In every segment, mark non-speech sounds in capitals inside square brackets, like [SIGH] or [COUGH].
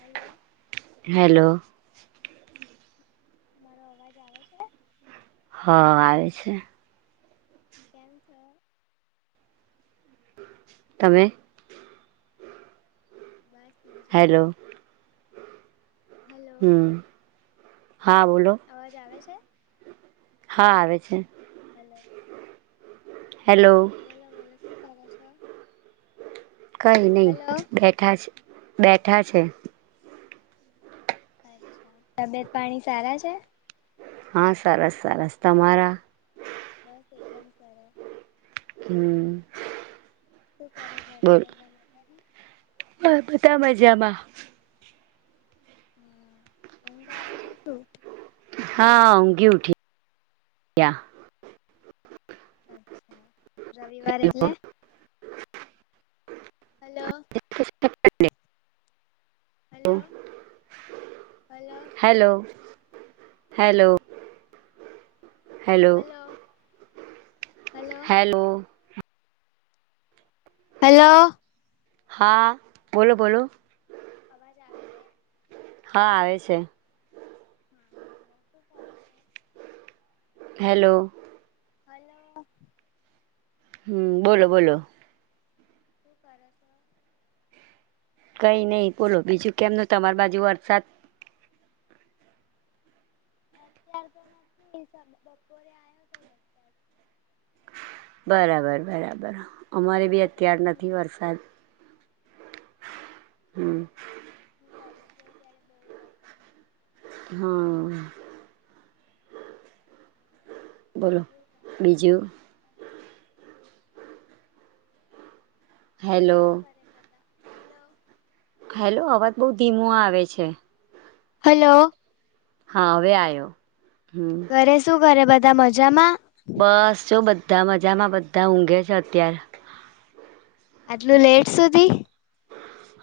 Hello hello મારો અવાજ આવે છે? હ આવે છે. કેમછો? તમે? બસ મજામાં હેલો હલો હમ હા બોલો. અવાજ આવે છે? હા આવે છે. હાલો. હેલો બોલો બોલો શું કરો છો? કઈ નહીં હલો બેઠા છે બેઠા છે અચ્છા તબિયત પાણી સારા છે? હા સરસ સરસ, તમારા? બસ એકદમ સરસ હમ શું કરે ઘરે બધા મજામાં? હ બતા મજામાં. હમ ઊઘ આવે છે શું? હા ઊંઘી ઉઠી અચ્છા રવિવાર એટલે hello [UNINTELLIGIBLE] hello hello hello hello hello hello hello hello હા બોલો બોલો અવાજ આવે છે? હા આવે છે. હા બોલો શું કરો છે? હેલો. હલો. હમમ બોલો બોલો. શું કરો છો? કઈ નય બોલો બીજું કેમનું તમારી બાજુ વરસાદ. અત્યાર તો નથી બપોરે આયો તો વરસાદ. બરાબર બરાબર અમારે બી હતો વરસાદ અત્યાર તમારે ત્યાં કેમ નથી વરસાદ. હમમ. હું કોલેજ જઈ ત્યારે બો વરસાદ આવ્યો હા. હતો કેવું ચાલે બોલો બીજું બીજું? ઘરે હેલો શું કરે બધા? હલો. હલો અવાજ બઉ ધીમો આવે છે. હલો. હા હવે આયો. ઘરે શું કરે બધા મજામાં? બસ જો બધા મજામાં, બધા ઊંઘે છે અત્યારે. આટલું લેટ સુધી.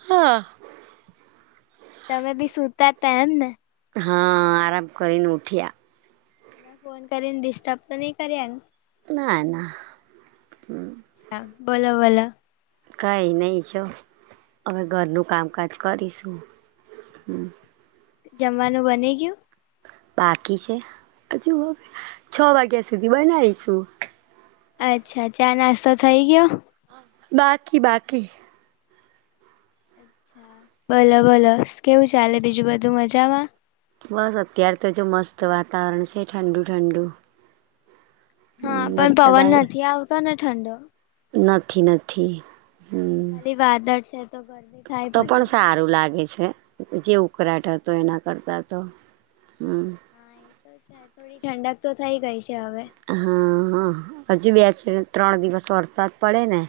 હા. તમે બી સુતા હતા એમ ને. હા આરામ કરીને ઉઠ્યા. મેં ફોન કરીને ડિસ્ટર્બ તો ની કર્યા ને. ના ના હમમ. બોલો બોલો. કઈ નઈ જો હવે ઘરનું કામકાજ કરીશું હમમ. જમવાનું બની ગીયું? બાકી છે. હજુ છ વાગ્યા સુધી બનાવીશું. અચ્છા ચા નાસ્તો થઈ ગયો. બાકી બાકી. અચ્છા બોલો બોલો કેવું ચાલે બીજું બધું મજામાં. બસ અત્યારે તો જો મસ્ત વાતાવરણ છે ઠંડુ ઠંડુ. હા પણ વરસાદ પવન આવે નથી આવતો ને ઠંડો. નથી નથી. હમ ખાલી વાદળ છે તો ગરમી થાય તો પણ પછી સારું લાગે છે જે ઉકળાટ હતો એના કરતા તો હમમ. હા એ તો છે થોડી ઠંડક તો થઈ ગઈ છે હવે. હા હા હજી બે છે ત્રણ દિવસ વરસાદ પડે ને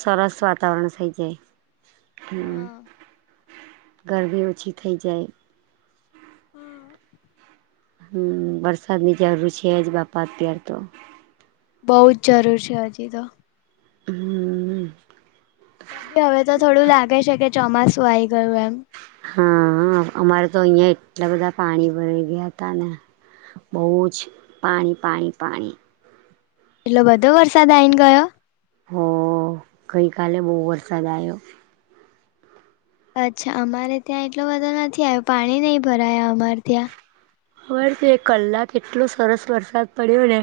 સરસ વાતાવરણ થઈ જાય. હમમ હા ગરમી ઓછી થઈ જાય. હા. હમમ વરસાદની જરૂર છે જ બાપા અત્યારે તો બોજ જરૂર છે હજી તો હમમ. ત બી હવે તો થોડું લાગે છે કે ચોમાસું આઈ ગયું એમ હા અમારે તો અહિયાં એટલા બધા પાણી ભરા ગયા હતા ને બહુ જ પાણી પાણી પાણી એટલો બધો વરસાદ આ આવીને ગયો હ ગઈ કાલે બહુ વરસાદ આવ્યો અચ્છા અમારે ત્યાં એટલો બધો નથી આવ્યો પાણી નહીં ભરાયા અમારે ત્યાં ખર તો એક કલાક એટલો સરસ વરસાદ પડ્યો ને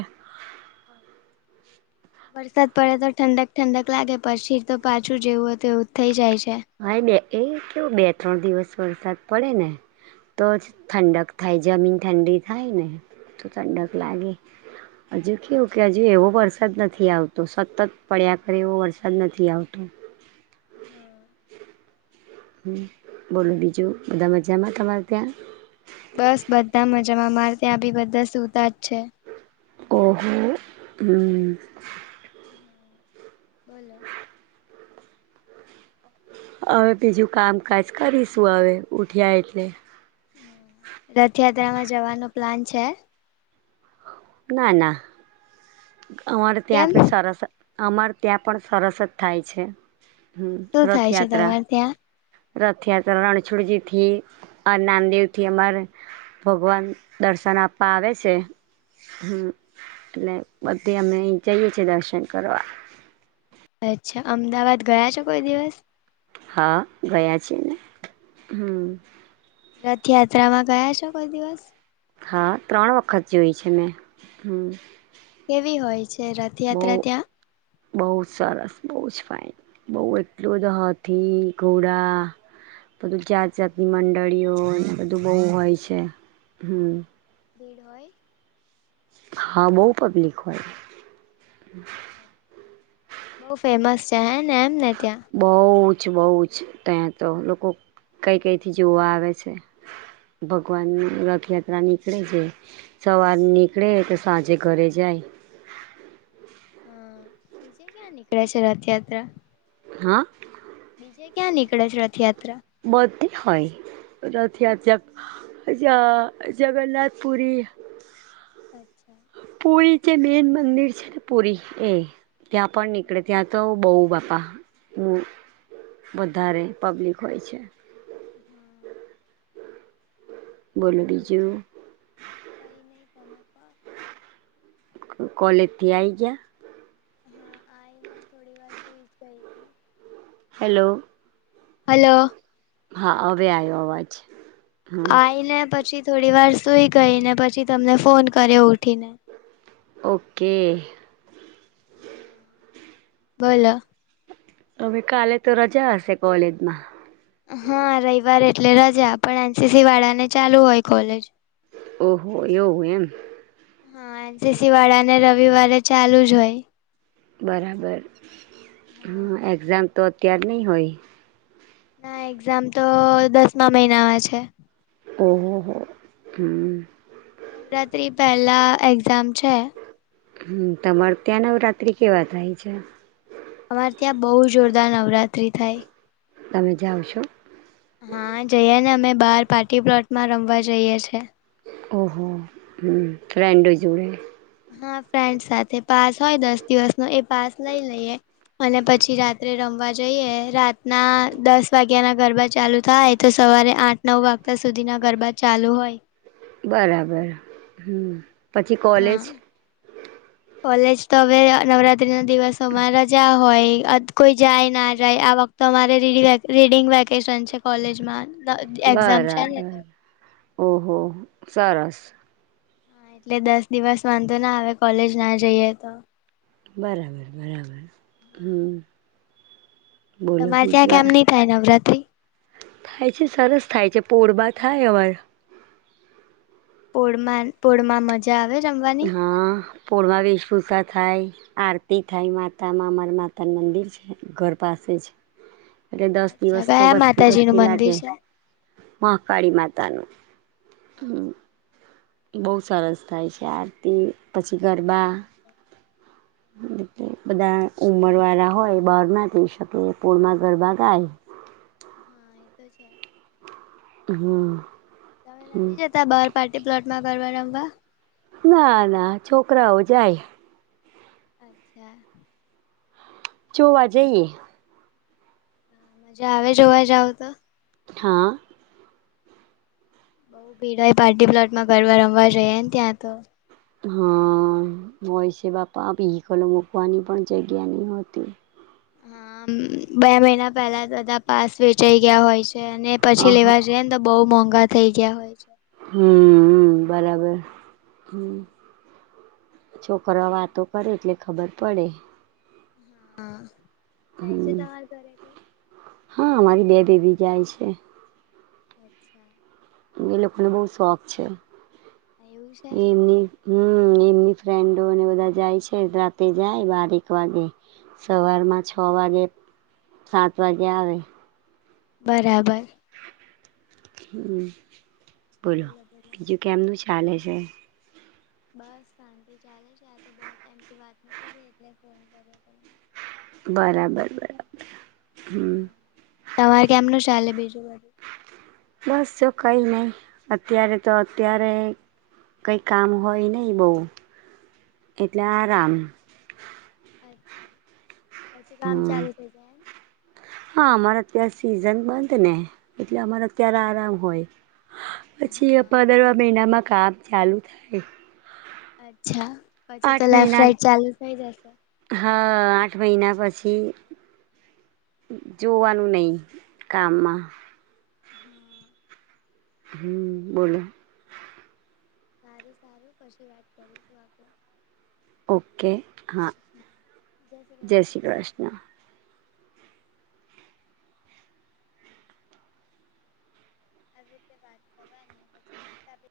વરસાદ પડે તો ઠંડક ઠંડક લાગે પછીર તો પાછું જેવું હોય એવું થઇ જાય છે ભાઈ બે એ કેવું બે ત્રણ દિવસ વરસાદ પડે ને તો જ ઠંડક થાય જમીન ઠંડી થાય ને તો ઠંડક લાગે હજુ કેવું કે હજુ એવો વરસાદ નથી આવતો સતત પડ્યા કર એવો વરસાદ નથી આવતો [UNINTELLIGIBLE] હ બોલો બીજું બધા મજામાં તમારે ત્યાં બસ બધા મજામાં અમારે ત્યાં બી બધા સુતા જ છે કો હો હમ્મ બોલો હવે બીજું કામકાજ કરીશું હવે ઉઠ્યા એટલે રથયાત્રામાં જવાનો પ્લાન છે. ના ના અમારે ત્યાં કેમ પણ સરસ અમાર ત્યાં પણ સરસ જ થાય છે. હમ્મ શું થાય છે રથયાત્રા તમારે ત્યાં રથયાત્રા રણછોડજી થી અ નામદેવથી અમાર ભગવાન દર્શન આપવા આવે છે. હમ્મ એટલે બધે અમે જઈએ છીએ દર્શન કરવા. અચ્છા અમદાવાદ ગયા છો કોઈ દિવસ હા ગયા છે ને હમ્મ રથયાત્રામાં ગયા છો કોઈ દિવસ હા ત્રણ વખત જોઈ છે મેં હમ્મ કેવી હોય છે રથયાત્રા ત્યાં બઉ જ સરસ બઉ જ ફાાઈન બઉ એટલું જ હાથી ઘોડા બધું જાત જાતની મંડળીઓ બધું બોવ હોય છે હમ્મ ભીડ હોય હા બહુ પબ્લિક હોય. બહુ ફેમસ છે હે ને એમ ને ત્યાં બહુ જ બહુ જ ત્યાં તો લોકો કઈ કઈથી જોવા આવે છે. ભગવાનની રથયાત્રા નીકળે છે. સવાર નીકળે તો સાંજે ઘરે જાય. હા બીજે ક્યાં નીકળે છે રથયાત્રા. હા. બીજે ક્યાં નીકળે છે રથયાત્રા બધે હોય રથયાત્રા જગન્નાથપુરી અચ્છા પુરી જે મેન મંદિર છે ને પુરી એ ત્યાં પણ નીકળે ત્યાં તો બઉ બાપા વધારે પબ્લિક હોય છે. હમ. બોલો કઈ નહી તમે કો. કોલેજથી આવી ગયા? હા આઈ ને થોડી વાર સુઈ જ ગઈ હતી. હેલો. હલો. હા હવે આવ્યો અવાજ. હમ આવીને પછી થોડી વાર સુઈ ગઈ ને પછી તમને ફોન કર્યો ઉઠીને. ઓકે બોલો તમે કાલે તો રજા હશે કોલેજમાં? હા રવિવાર એટલે રજા પણ એન સી સી વાળા ને ચાલુ હોય કોલેજ ઓહો એવુ એમ. હા એન સી સી વાળાને રવિવારે ચાલુ જ હોય. બરાબર હ એક્ઝામ તો અત્યાર તો નઈ હોય. ના એક્ઝામ તો દસમા મહિનામાં છે. ઓહો હો હમ. રાત્રિ પહેલાં એક્ઝામ છે. હમ તમારે ત્યાં નવરાત્રી કેવા થાય છે? અમારે ત્યાં બહુ જોરદાર નવરાત્રિ થાય. તમે જાઓ છો? હા જઈએ ને અમે બાર પાર્ટી પ્લોટમાં રમવા જઈએ છીએ. ઓહ હમ ફ્રન્ડો જોડે. હા ફ્રેન્ડ સાથે પાસ હોય દસ દિવસ નો એ પાસ લઈ લઈએ. અને પછી રાત્રે રમવા જઈએ રાતના દસ વાગ્યા ના ગરબા ચાલુ થાય તો સવારે આઠ નવ વાગ્યા સુધી ના ગરબા ચાલુ હોય. બરાબર હમ. પછી કોલેજ હા કોલેજ તો હવે નવરાત્રી ના દિવસોમાં રજા હોય અથ કોઈ જાય ના જાય આ વખતે અમારે ર રીડિંગ વેકેશન છે કોલેજમાં. દ એક્ઝામ છે ને બરાબર ઓહો સરસ હા, એટલે દસ દિવસ વાંધો ના આવે કોલેજ ના જઈએ તો. બરાબર બરાબર હમ. બોલો તમારે ત્યાં બીજું વા કેમ ની થાય નવરાત્રી? થાય છે સરસ થાય છે પોરબા થાય અમાર પોળમાં પોળમાં મજા આવે રમવાની? હા પોળમાં વેશભૂષા થાય. આરતી થાય માતા મા અમાર માતા મંદિર છે ઘર પાસે જ એટલે દસ અચ્છા દિવસ તો કયા વસ્તી માતાજી નું વસ્તી મંદિર લાગે. છે હા મહાકાળી માતા નું હ બહુ સરસ થાય છે આરતી પછી ગરબા એ બધા ઉમર વાળા હોય બહાર ના જઈ શકે પોળમાં ગરબા ગાય. હા એતો છે હમ તમે હમ નથી જતા બાર? પાર્ટી પ્લોટમાં ગરબા રમવા? ના ના છોકરાઓ જાય. અચ્છા જોો વા જઈએ. હજ આવે જોવા જાાવ તો હા બઉુ પીડા પાર્ટી પ્લોટમાં ઘર રમવા જ ને ત્યાં તો હા હોય છે બાપા વિહીકલો મૂકવાની પણ જગ્યા નહ હોતી. હા બે મહિના પહેલા બધા પાસ વેચાઈ ગયા હોય છે અને પછી અહ લેવા ટ્રેન તો બહુ મોંઘા થઇ ગયા હોય છે. હમ બરાબર હ છોકરો વાતો કરે એટલે ખબર પડે હા જાય છે હમ્મ તમા હર દ્વારથી. હા અમારી બે દેવી જાય છે. અચ્છા એ લોકોને બહુ શોખ છે, એવું છે એ એમની હમ એમની ફ્રેન્ડોને બધા જાય છે રાતે જાય બારેક વાગે સવારમા, વાગે સાત વાગે આવે બરાબર હ બોલો બીજુ કેમનુ ચાલે છે. બસ શાંતિ ચાલે છે, આ તો બઉ ટાઈમથી વા નથી થઈ એટલે ફોન કર્યો તને બરાબર બરાબર હમ્મ હા તમારે કેમનુ ચાલે બીજુ બાુ બસ જો કઈ નહી, અત્યારે તો અત્યારે કઈ કામ હોય નહ બઉ એટલે હા આરામ અચ્છા પછી કામ હમ ચાલુ થઈ જાયમ. હા અમારા તં સિઝન બંધ ને એટલે અમારા ત્યારે આરામ હોય. એમ. પછી હા એ તો પંદરવા છે મહિનામાં કામ ચાલુ થાય. અચ્છા પછી તો આઠ લેફ્ટ મહિના રાઈટ ચાલુ થઈ જશે. હા આઠ મહિના પછી. જોવાનુ નહી કામમા હમ્મ હમ બોલો સારું સારું કછી વાત કરીું છુ, આપુ ઓકે હા જય શ્રી કૃષ્ણ આવી રીતે વાત કરવાની પછી